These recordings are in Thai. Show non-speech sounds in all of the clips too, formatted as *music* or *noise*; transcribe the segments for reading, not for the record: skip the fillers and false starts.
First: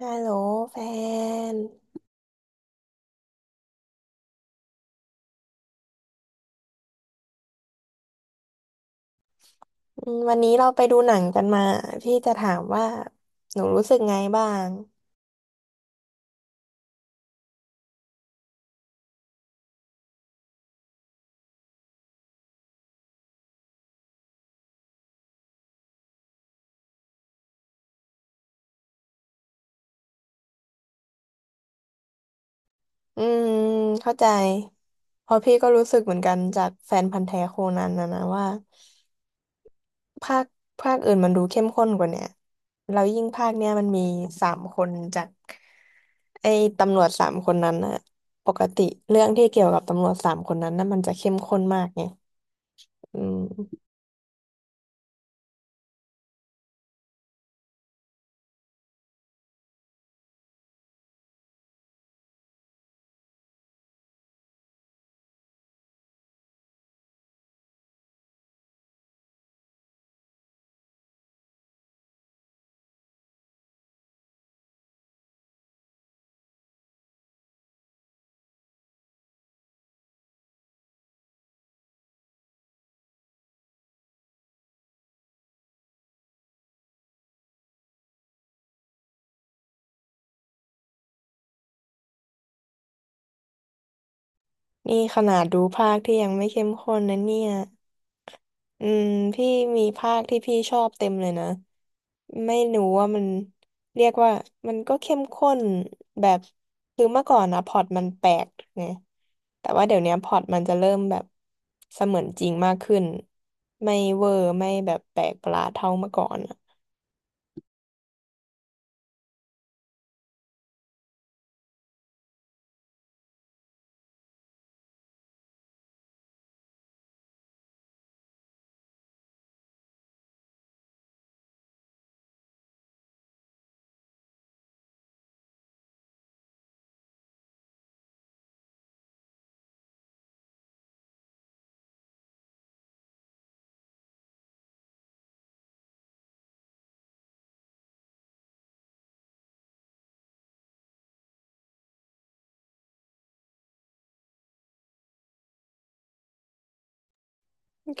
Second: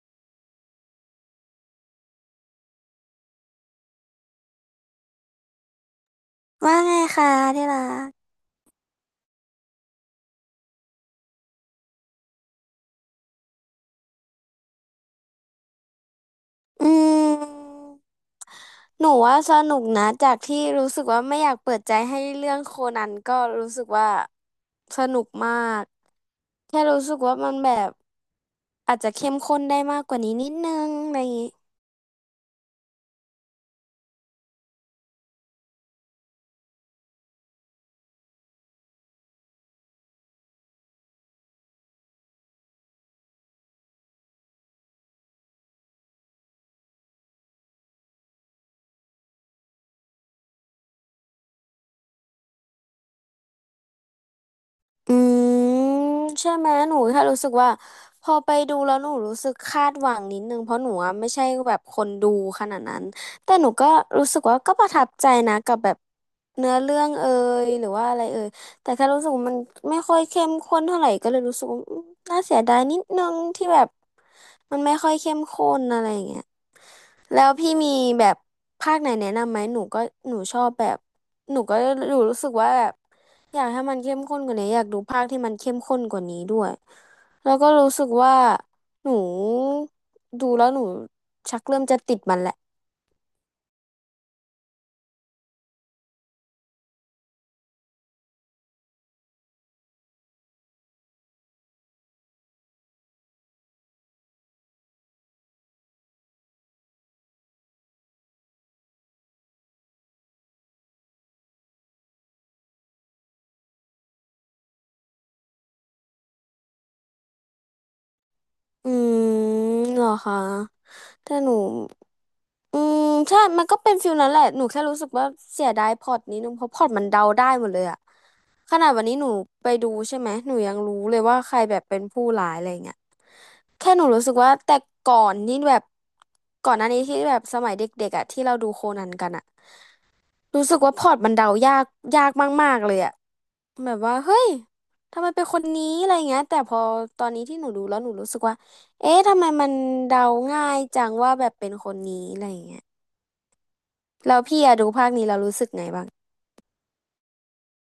ฮัลโหลแฟนว่าไงคะที่รัก อืมวันนี้เราไปดูหนังกันมาพี่จะถามว่าหนูรู้สึกไงบ้างอืมหนูว่าสนุกนะ จากที่รู้สึกว่าไม่อยากเปิดใจให้เรื่องโคนันก็รู้สึกว่าสนุกมากแค่รู้สึกว่ามันแบบอาจจะเข้มข้นได้มากกว่านี้นิดนึงอะไรอย่างงี้ อืมเข้าใจเพราะพี่ก็รู้สึกเหมือนกันจากแฟนพันธุ์แท้โคนันนะนะว่าภาคภาคอื่นมันดูเข้มข้นกว่าเนี่ยแล้วยิ่งภาคเนี้ยมันมีสามคนจากไอ้ตำรวจสามคนนั้นน่ะปกติเรื่องที่เกี่ยวกับตำรวจสามคนนั้นน่ะมันจะเข้มข้นมากไงอืมอืมใช่ไหมหนูแค่รู้สึกว่าพอไปดูแล้วหนูรู้สึกคาดหวังนิดนึงเพราะหนูอะไม่ใช่แบบคนดูขนาดนั้นแต่หนูก็รู้สึกว่าก็ประทับใจนะกับแบบเนื้อเรื่องเอ่ยหรือว่าอะไรเอ่ยแต่แค่รู้สึกว่ามันไม่ค่อยเข้มข้นเท่าไหร่ก็เลยรู้สึกว่าน่าเสียดายนิดนึงที่แบบมันไม่ค่อยเข้มข้นอะไรอย่างเงี้ยแล้วพี่มีแบบภาคไหนแนะนำไหมหนูก็หนูชอบแบบหนูก็หนูรู้สึกว่าแบบ อยากให้มันเข้มข้นกว่านี้อยากดูภาคที่มันเข้มข้นกว่านี้ด้วยแล้วก็รู้สึกว่าหนูดูแล้วหนูชักเริ่มจะติดมันแหละนี่ขนาดดูภาคที่ยังไม่เข้มข้นนะเนี่ย อืมพี่มีภาคที่พี่ชอบเต็มเลยนะไม่รู้ว่ามันเรียกว่ามันก็เข้มข้นแบบคือเมื่อก่อนนะพล็อตมันแปลกไงแต่ว่าเดี๋ยวเนี้ยพล็อตมันจะเริ่มแบบเสมือนจริงมากขึ้นไม่เวอร์ไม่แบบแปลกประหลาดเท่าเมื่อก่อน อืมเหรอคะแต่หนูอืมใช่มันก็เป็นฟิลนั้นแหละหนูแค่รู้สึกว่าเสียดายพล็อตนี้นึงเพราะพล็อตมันเดาได้หมดเลยอะขนาดวันนี้หนูไปดูใช่ไหมหนูยังรู้เลยว่าใครแบบเป็นผู้ร้ายอะไรเงี้ยแค่หนูรู้สึกว่าแต่ก่อนนี่แบบก่อนหน้านี้ที่แบบสมัยเด็กๆอะที่เราดูโคนันกันอะ รู้สึกว่าพอร์ตมันเดายากมากๆเลยอะแบบว่าเฮ้ยทำไมเป็นคนนี้อะไรเงี้ยแต่พอตอนนี้ที่หนูดูแล้วหนูรู้สึกว่าเอ๊ะทำไมมันเดาง่ายจังว่าแบบเป็นคนนี้อะไรเงี้ยแล้วพี่อะดูภาคนี้เรารู้สึกไงบ้าง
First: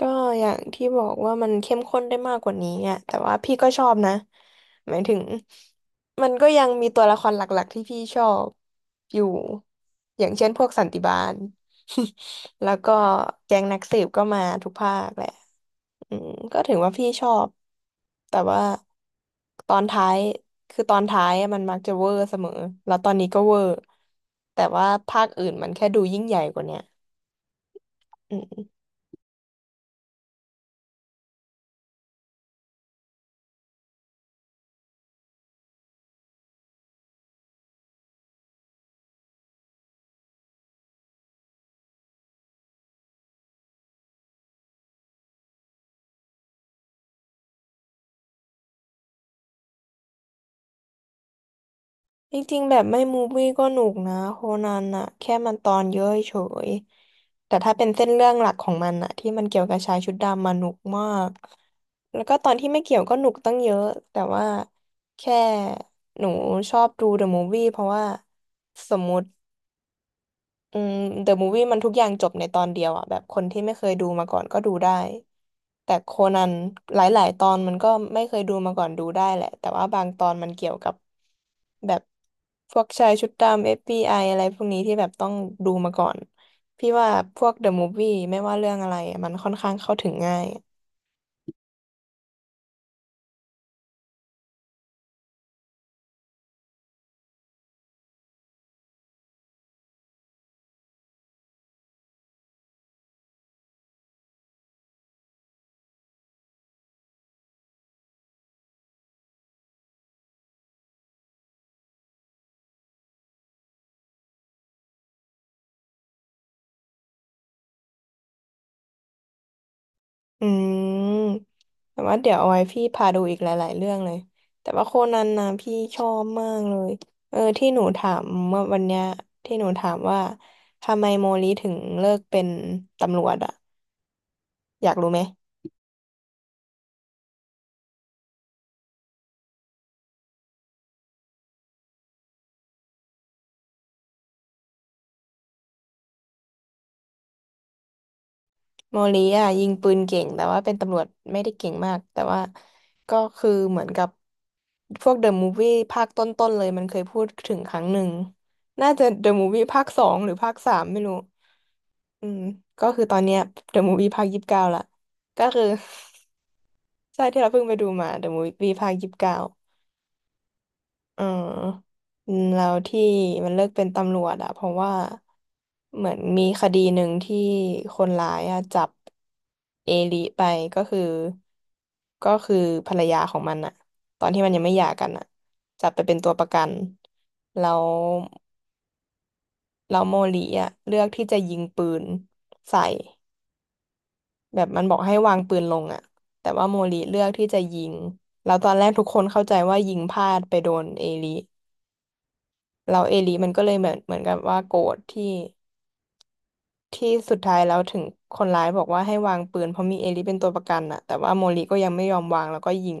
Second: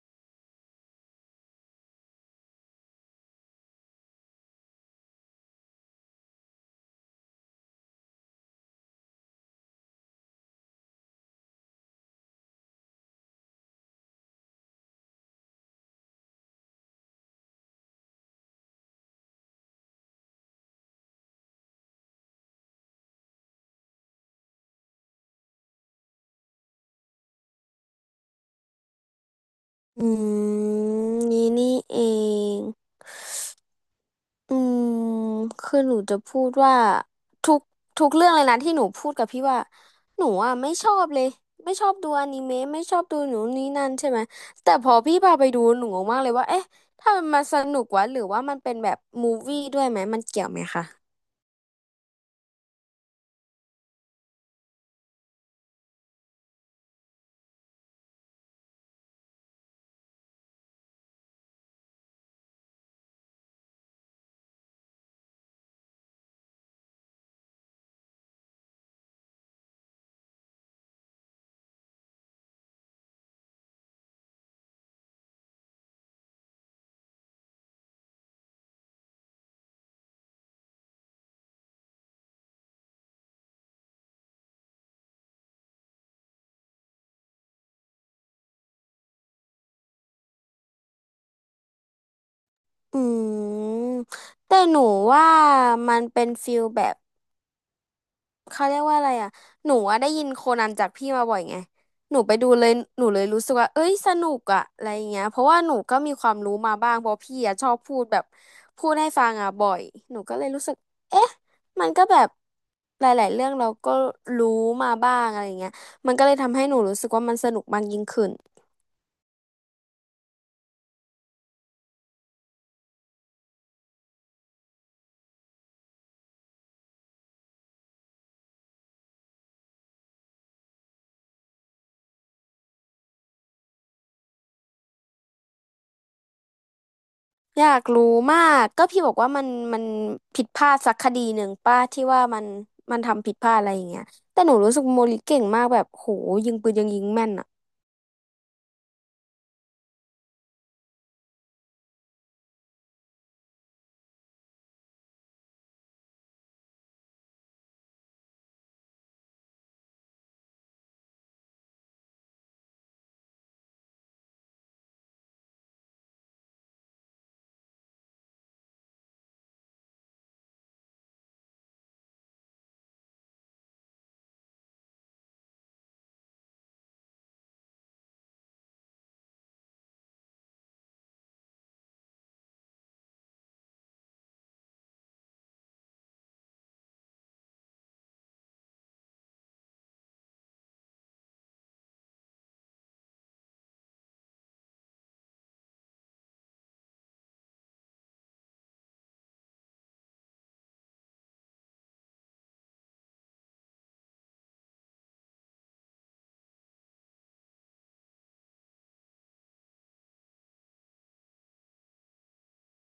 ก็อย่างที่บอกว่ามันเข้มข้นได้มากกว่านี้อ่ะแต่ว่าพี่ก็ชอบนะหมายถึงมันก็ยังมีตัวละครหลักๆที่พี่ชอบอยู่อย่างเช่นพวกสันติบาล *laughs* แล้วก็แก๊งนักสืบก็มาทุกภาคแหละอืมก็ถือว่าพี่ชอบแต่ว่าตอนท้ายคือตอนท้ายอะมันมักจะเวอร์เสมอแล้วตอนนี้ก็เวอร์แต่ว่าภาคอื่นมันแค่ดูยิ่งใหญ่กว่าเนี้ยอืม อืมนี่นี่เอง อืมคือหนูจะพูดว่าทุกทุกเรื่องเลยนะที่หนูพูดกับพี่ว่าหนูอ่ะไม่ชอบเลยไม่ชอบดูอนิเมะไม่ชอบดูหนูนนี่นั่นใช่ไหมแต่พอพี่พาไปดูหนูงงมากเลยว่าเอ๊ะถ้ามันมาสนุกวะหรือว่ามันเป็นแบบมูฟวี่ด้วยไหมมันเกี่ยวไหมคะจริงๆแบบไม่มูฟวี่ก็หนุกนะโคนันอะแค่มันตอนเยอะเฉยแต่ถ้าเป็นเส้นเรื่องหลักของมันอะที่มันเกี่ยวกับชายชุดดำมาหนุกมากแล้วก็ตอนที่ไม่เกี่ยวก็หนุกตั้งเยอะแต่ว่าแค่หนูชอบดูเดอะมูฟวี่เพราะว่าสมมุติ อืม The Movie มันทุกอย่างจบในตอนเดียวอ่ะแบบคนที่ไม่เคยดูมาก่อนก็ดูได้แต่โคนันหลายๆตอนมันก็ไม่เคยดูมาก่อนดูได้แหละแต่ว่าบางตอนมันเกี่ยวกับแบบพวกชายชุดดำ FBI อฟบีไออะไรพวกนี้ที่แบบต้องดูมาก่อนพี่ว่าพวก The Movie ไม่ว่าเรื่องอะไรมันค่อนข้างเข้าถึงง่าย อืมแต่หนูว่ามันเป็นฟิลแบบ เขาเรียกว่าอะไรอ่ะหนูอะได้ยินโคนันจากพี่มาบ่อยไงหนูไปดูเลยหนูเลยรู้สึกว่าเอ้ยสนุกอ่ะอะไรอย่างเงี้ยเพราะว่าหนูก็มีความรู้มาบ้างเพราะพี่อ่ะชอบพูดแบบพูดให้ฟังอ่ะบ่อยหนูก็เลยรู้สึกเอ๊ะมันก็แบบหลายๆเรื่องเราก็รู้มาบ้างอะไรอย่างเงี้ยมันก็เลยทำให้หนูรู้สึกว่ามันสนุกมากยิ่งขึ้น อืมแต่ว่าเดี๋ยวเอาไว้พี่พาดูอีกหลายๆเรื่องเลยแต่ว่าโคนันนะพี่ชอบมากเลยเออที่หนูถามเมื่อวันเนี้ยที่หนูถามว่าทำไมโมลิถึงเลิกเป็นตำรวจอะอยากรู้ไหม อยากรู้มากก็พี่บอกว่ามันผิดพลาดสักคดีหนึ่งป้าที่ว่ามันทำผิดพลาดอะไรอย่างเงี้ยแต่หนูรู้สึกโมลิเก่งมากแบบโหยิงปืนยังยิงแม่นอ่ะโมลีอ่ะยิงปืนเก่งแต่ว่าเป็นตำรวจไม่ได้เก่งมากแต่ว่าก็คือเหมือนกับพวกเดอะมูฟวี่ภาคต้นๆเลยมันเคยพูดถึงครั้งหนึ่งน่าจะเดอะมูฟวี่ภาคสองหรือภาคสามไม่รู้อืมก็คือตอนเนี้ยเดอะมูฟวี่ภาคยี่สิบเก้าละก็คือ *laughs* ใช่ที่เราเพิ่งไปดูมาเดอะมูฟวี่ภาคยี่สิบเก้า เอออืมแล้วที่มันเลิกเป็นตำรวจอะเพราะว่าเหมือนมีคดีหนึ่งที่คนร้ายอะจับเอลิไปก็คือก็คือภรรยาของมันอะตอนที่มันยังไม่หย่ากันอะจับไปเป็นตัวประกันแล้วแล้วโมลิอะเลือกที่จะยิงปืนใส่แบบมันบอกให้วางปืนลงอะแต่ว่าโมลิเลือกที่จะยิงแล้วตอนแรกทุกคนเข้าใจว่ายิงพลาดไปโดนเอลิ แล้วเอลิมันก็เลยเหมือนกับว่าโกรธที่ที่สุดท้ายแล้วถึงคนร้ายบอกว่าให้วางปืนเพราะมีเอลิเป็นตัวประกันน่ะแต่ว่าโมริก็ยังไม่ยอมวางแล้วก็ยิง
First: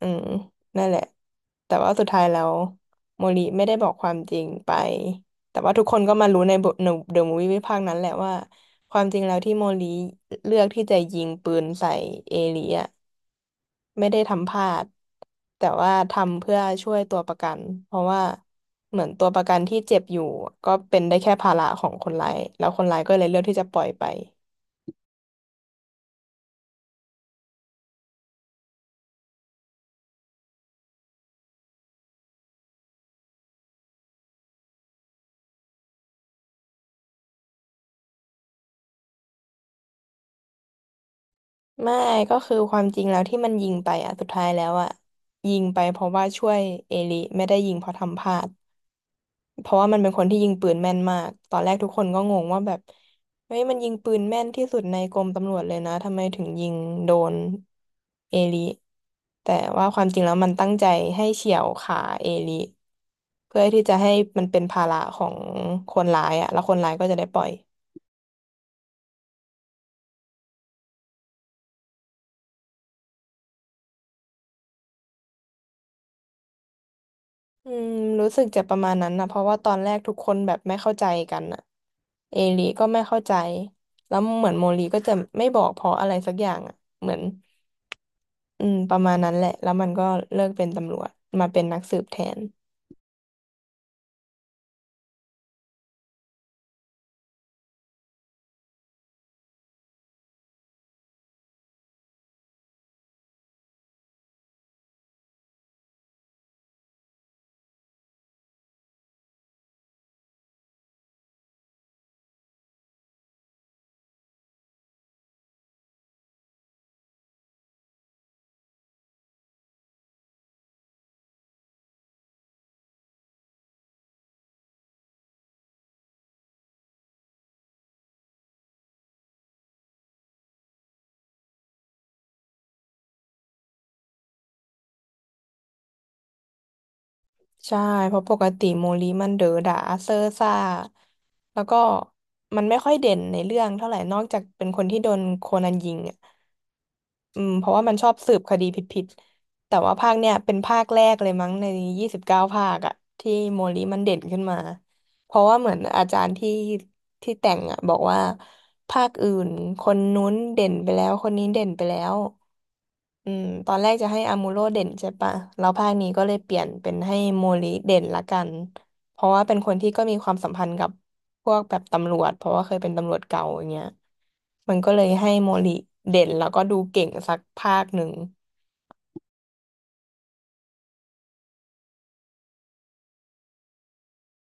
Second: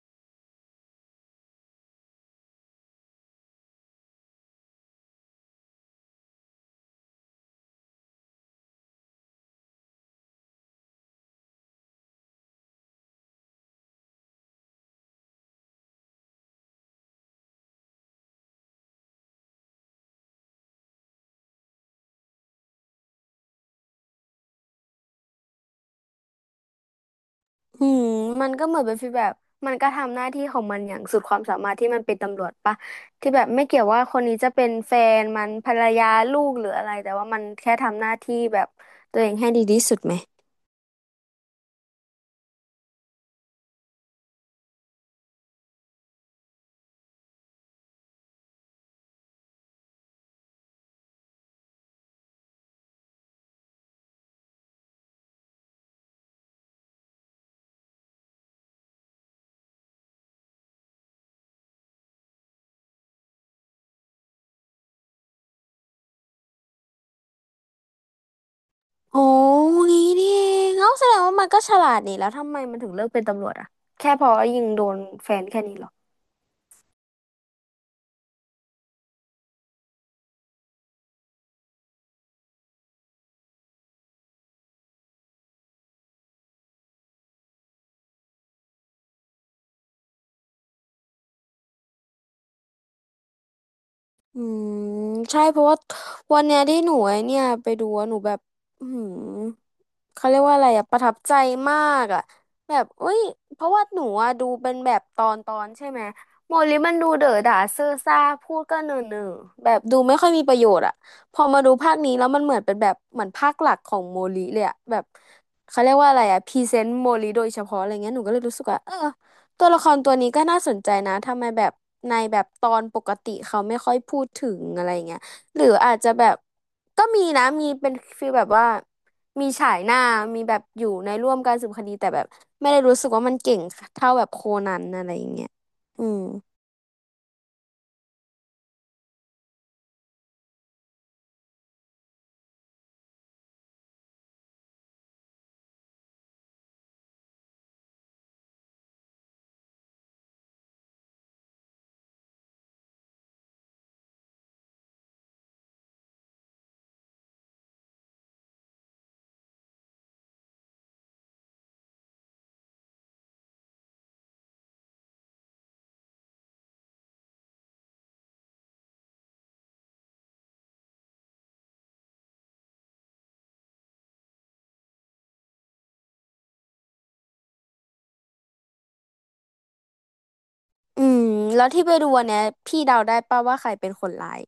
อืมนั่นแหละแต่ว่าสุดท้ายแล้วโมริไม่ได้บอกความจริงไปแต่ว่าทุกคนก็มารู้ในบทในเดอะมูฟวี่ภาคนั้นแหละว่าความจริงแล้วที่โมริเลือกที่จะยิงปืนใส่เอลิอะ ไม่ได้ทำพลาดแต่ว่าทำเพื่อช่วยตัวประกันเพราะว่าเหมือนตัวประกันที่เจ็บอยู่ก็เป็นได้แค่ภาระของคนร้ายแล้วคนร้ายก็เลยเลือกที่จะปล่อยไปอืมมันก็เหมือนเป็นฟีลแบบมันก็ทำหน้าที่ของมันอย่างสุดความสามารถที่มันเป็นตำรวจปะที่แบบไม่เกี่ยวว่าคนนี้จะเป็นแฟนมันภรรยาลูกหรืออะไรแต่ว่ามันแค่ทำหน้าที่แบบตัวเองให้ดีที่สุดไหมไม่ก็คือความจริงแล้วที่มันยิงไปอ่ะสุดท้ายแล้วอ่ะยิงไปเพราะว่าช่วยเอลิไม่ได้ยิงเพราะทำพลาด เพราะว่ามันเป็นคนที่ยิงปืนแม่นมากตอนแรกทุกคนก็งงว่าแบบเฮ้ยมันยิงปืนแม่นที่สุดในกรมตำรวจเลยนะทำไมถึงยิงโดนเอลิแต่ว่าความจริงแล้วมันตั้งใจให้เฉี่ยวขาเอลิเพื่อที่จะให้มันเป็นภาระของคนร้ายอะแล้วคนร้ายก็จะได้ปล่อยโอ้งี้นี่เองเอ้าแสดงว่ามันก็ฉลาดนี่แล้วทำไมมันถึงเลือกเป็นตำรวจอะแค่เพอยิงโดนแฟนแค่นี้เหรอ อืมรู้สึกจะประมาณนั้นนะเพราะว่าตอนแรกทุกคนแบบไม่เข้าใจกันอะเอลิก็ไม่เข้าใจแล้วเหมือนโมลีก็จะไม่บอกเพราะอะไรสักอย่างอะเหมือน อืมประมาณนั้นแหละแล้วมันก็เลิกเป็นตำรวจมาเป็นนักสืบแทนอืมใช่เพราะว่าวันเนี้ยที่หนูไอ้เนี่ยไปดูอะหนูแบบอืมเขาเรียกว่าอะไรอะประทับใจมากอะแบบเอ้ยเพราะว่าหนูอะดูเป็นแบบตอนตอนใช่ไหมโมลิมันดูเด๋อด่าเซอ่อซ่าพูดก็เนอเนอแบบดูไม่ค่อยมีประโยชน์อะพอมาดูภาคนี้แล้วมันเหมือนเป็นแบบเหมือนภาคหลักของโมลิเลยอะแบบเขาเรียกว่าอะไรอะพรีเซนต์โมลิโดยเฉพาะอะไรเงี้ยหนูก็เลยรู้สึกว่าเออ ตัวละครตัวนี้ก็น่าสนใจนะทำไมแบบในแบบตอนปกติเขาไม่ค่อยพูดถึงอะไรเงี้ยหรืออาจจะแบบก็มีนะมีเป็นฟีลแบบว่ามีฉายหน้ามีแบบอยู่ในร่วมการสืบคดีแต่แบบไม่ได้รู้สึกว่ามันเก่งเท่าแบบโคนันอะไรอย่างเงี้ยอืมใช่เพราะปกติโมลีมันเด๋อด่าเซ่อซ่าแล้วก็มันไม่ค่อยเด่นในเรื่องเท่าไหร่นอกจากเป็นคนที่โดนโคนันยิงอ่ะอืมเพราะว่ามันชอบสืบคดีผิดๆแต่ว่าภาคเนี้ยเป็นภาคแรกเลยมั้งใน29ภาคอ่ะที่โมลีมันเด่นขึ้นมาเพราะว่าเหมือนอาจารย์ที่แต่งอ่ะบอกว่าภาคอื่นคนนู้นเด่นไปแล้วคนนี้เด่นไปแล้ว อืมตอนแรกจะให้อามูโร่เด่นใช่ปะแล้วภาคนี้ก็เลยเปลี่ยนเป็นให้โมริเด่นละกันเพราะว่าเป็นคนที่ก็มีความสัมพันธ์กับพวกแบบตำรวจเพราะว่าเคยเป็นตำรวจเก่าอย่างเงี้ยมันก็เลยให้โมริเด่นแล้วก็ดูเก่งสักภาคหนึ่งอืมแล้วที่ไปดูอันเนี้ยพี่เดาได้ป่ะว่าใครเป็นคนร้าย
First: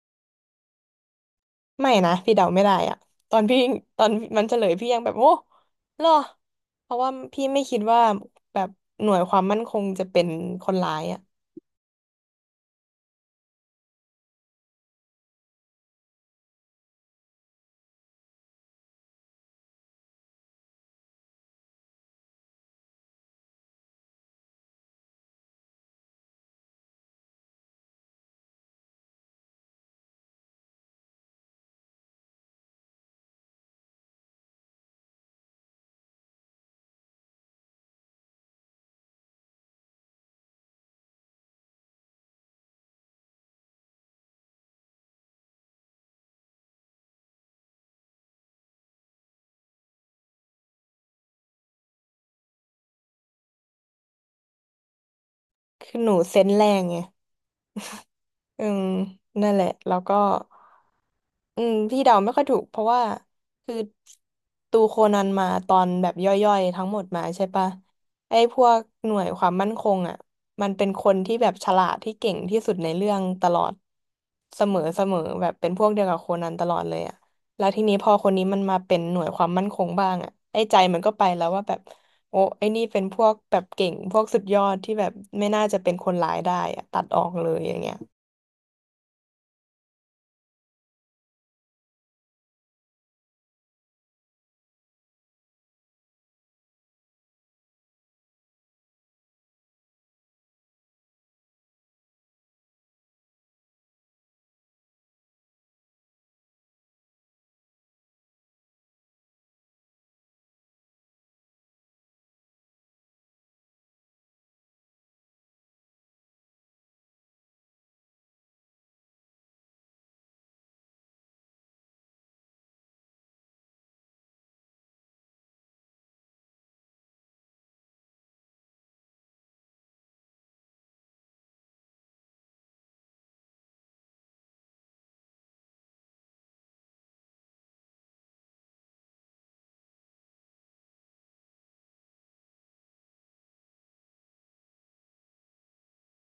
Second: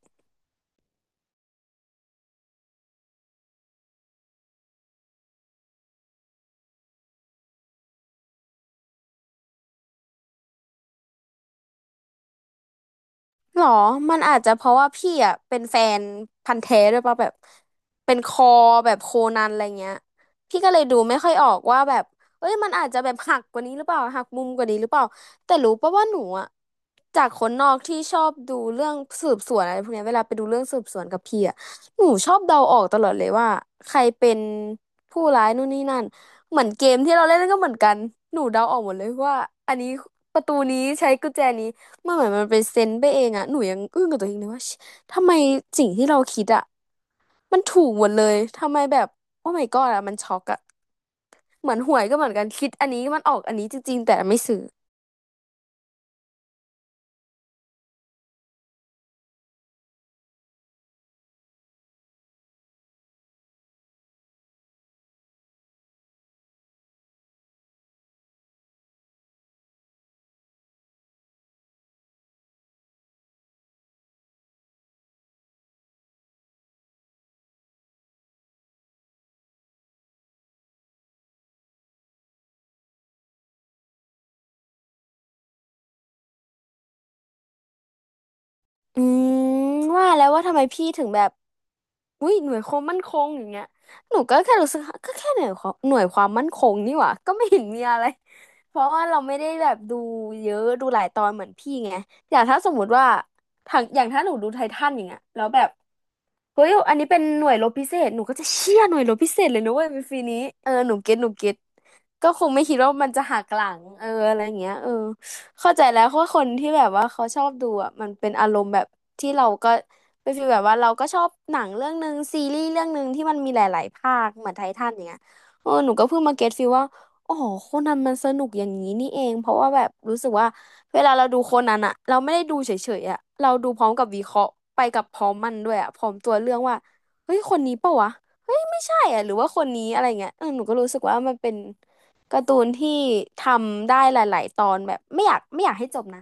ไม่นะพี่เดาไม่ได้อะตอนพี่ตอนมันเฉลยพี่ยังแบบโอ้เหรอเพราะว่าพี่ไม่คิดว่าแบบหน่วยความมั่นคงจะเป็นคนร้ายอะหรอมันอาจจะเพราะว่าพี่อ่ะเป็นแฟนพันธุ์แท้ด้วยป่ะแบบเป็นคอแบบโคนันอะไรเงี้ยพี่ก็เลยดูไม่ค่อยออกว่าแบบเอ้ยมันอาจจะแบบหักกว่านี้หรือเปล่าหักมุมกว่านี้หรือเปล่าแต่รู้ป่ะว่าหนูอ่ะจากคนนอกที่ชอบดูเรื่องสืบสวนอะไรพวกเนี้ยเวลาไปดูเรื่องสืบสวนกับพี่อ่ะหนูชอบเดาออกตลอดเลยว่าใครเป็นผู้ร้ายนู่นนี่นั่นเหมือนเกมที่เราเล่นก็เหมือนกันหนูเดาออกหมดเลยว่าอันนี้ประตูนี้ใช้กุญแจนี้ มันเหมือนมันเป็นเซนส์ไปเองอะหนูยังอึ้งกับตัวเองเลยว่าชิทำไมสิ่งที่เราคิดอะมันถูกหมดเลยทำไมแบบโอ้ my god อะมันช็อกอะเหมือนหวยก็เหมือนกันคิดอันนี้มันออกอันนี้จริงๆแต่ไม่ซื้อคือหนูเซนส์แรงไง อืมนั่นแหละแล้วก็อืมพี่เดาไม่ค่อยถูกเพราะว่าคือตูโคนันมาตอนแบบย่อยๆทั้งหมดมาใช่ปะไอ้พวกหน่วยความมั่นคงอ่ะมันเป็นคนที่แบบฉลาดที่เก่งที่สุดในเรื่องตลอดเสมอเสมอแบบเป็นพวกเดียวกับโคนันตลอดเลยอ่ะแล้วทีนี้พอคนนี้มันมาเป็นหน่วยความมั่นคงบ้างอ่ะไอ้ใจมันก็ไปแล้วว่าแบบโอ้ไอ้นี่เป็นพวกแบบเก่งพวกสุดยอดที่แบบไม่น่าจะเป็นคนร้ายได้อะตัดออกเลยอย่างเงี้ย อืมว่าแล้วว่าทำไมพี่ถึงแบบอุ้ยหน่วยความมั่นคงอย่างเงี้ยหนูก็แค่รู้สึกก็แค่หน่วยความมั่นคงนี่หว่าก็ไม่เห็นมีอะไรเพราะว่าเราไม่ได้แบบดูเยอะดูหลายตอนเหมือนพี่ไงอย่างถ้าสมมติว่าทางอย่างถ้าหนูดูไททันอย่างเงี้ยแล้วแบบ เฮ้ยอันนี้เป็นหน่วยรบพิเศษหนูก็จะเชี่ยหน่วยรบพิเศษเลยนะเว้ยเป็นฟรีนี้เออหนูเก็ตก็คงไม่คิดว่ามันจะหักหลังเอออะไรอย่างเงี้ยเออเข้าใจแล้วเพราะว่าคนที่แบบว่าเขาชอบดูอ่ะมันเป็นอารมณ์แบบที่เราก็เป็นฟีลแบบว่าเราก็ชอบหนังเรื่องหนึ่งซีรีส์เรื่องหนึ่งที่มันมีหลายๆภาคเหมือนไททันอย่างเงี้ยเออหนูก็เพิ่งมาเก็ตฟีลว่า อ๋อโคนันมันสนุกอย่างนี้นี่เองเพราะว่าแบบรู้สึกว่าเวลาเราดูโคนันอะเราไม่ได้ดูเฉยๆอะเราดูพร้อมกับวิเคราะห์ไปกับพร้อมมันด้วยอะพร้อมตัวเรื่องว่าเฮ้ยคนนี้เปล่าวะเฮ้ยไม่ใช่อะหรือว่าคนนี้อะไรเงี้ยเออหนูก็รู้สึกว่ามันเป็นการ์ตูนที่ทำได้หลายๆตอนแบบไม่อยากให้จบนะ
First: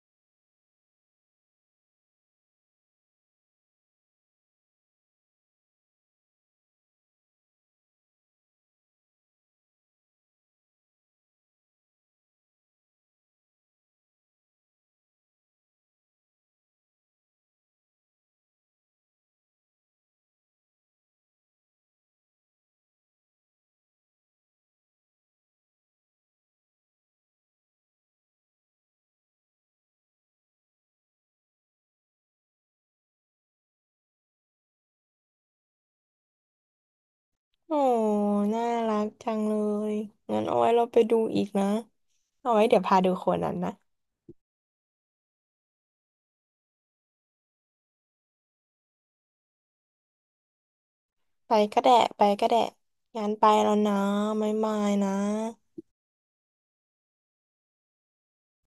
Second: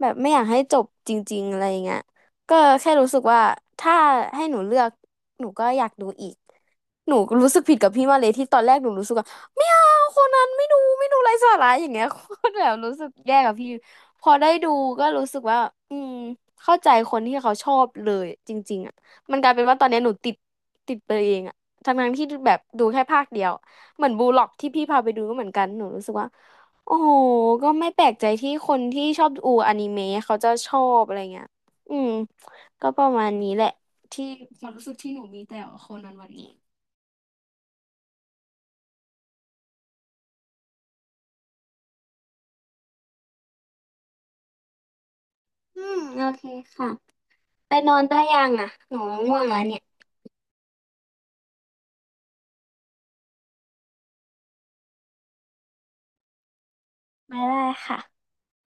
แบบไม่อยากให้จบจริงๆอะไรอย่างเงี้ยก็แค่รู้สึกว่าถ้าให้หนูเลือกหนูก็อยากดูอีกหนูรู้สึกผิดกับพี่มาเลยที่ตอนแรกหนูรู้สึกว่าไม่เอาคนนั้นไม่ดูไร้สาระอย่างเงี้ย *laughs* โคตรแบบรู้สึกแย่กับพี่พอได้ดูก็รู้สึกว่าอืมเข้าใจคนที่เขาชอบเลยจริงๆอ่ะมันกลายเป็นว่าตอนเนี้ยหนูติดไปเองอ่ะทั้งๆที่แบบดูแค่ภาคเดียวเหมือนบูล็อกที่พี่พาไปดูก็เหมือนกันหนูรู้สึกว่า โอ้โห ก็ไม่แปลกใจที่คนที่ชอบดูอนิเมะเขาจะชอบอะไรเงี้ยอืม ก็ประมาณนี้แหละที่ความรู้สึกที่หนูมีแต่โคนันวันนี้ โอ้น่ารักจังเลยงั้นเอาไว้เราไปดูอีกนะ เอาไว้เดี๋ยวพาดูคนนั้นนะ อืม โอเคค่ะไปนอนได้ยังอ่ะหนูง่วงแล้วเนี่ยไปก็แดะไปก็แดะงั้นไปแล้วนะไมายมายนะไม่ได้ค่ะ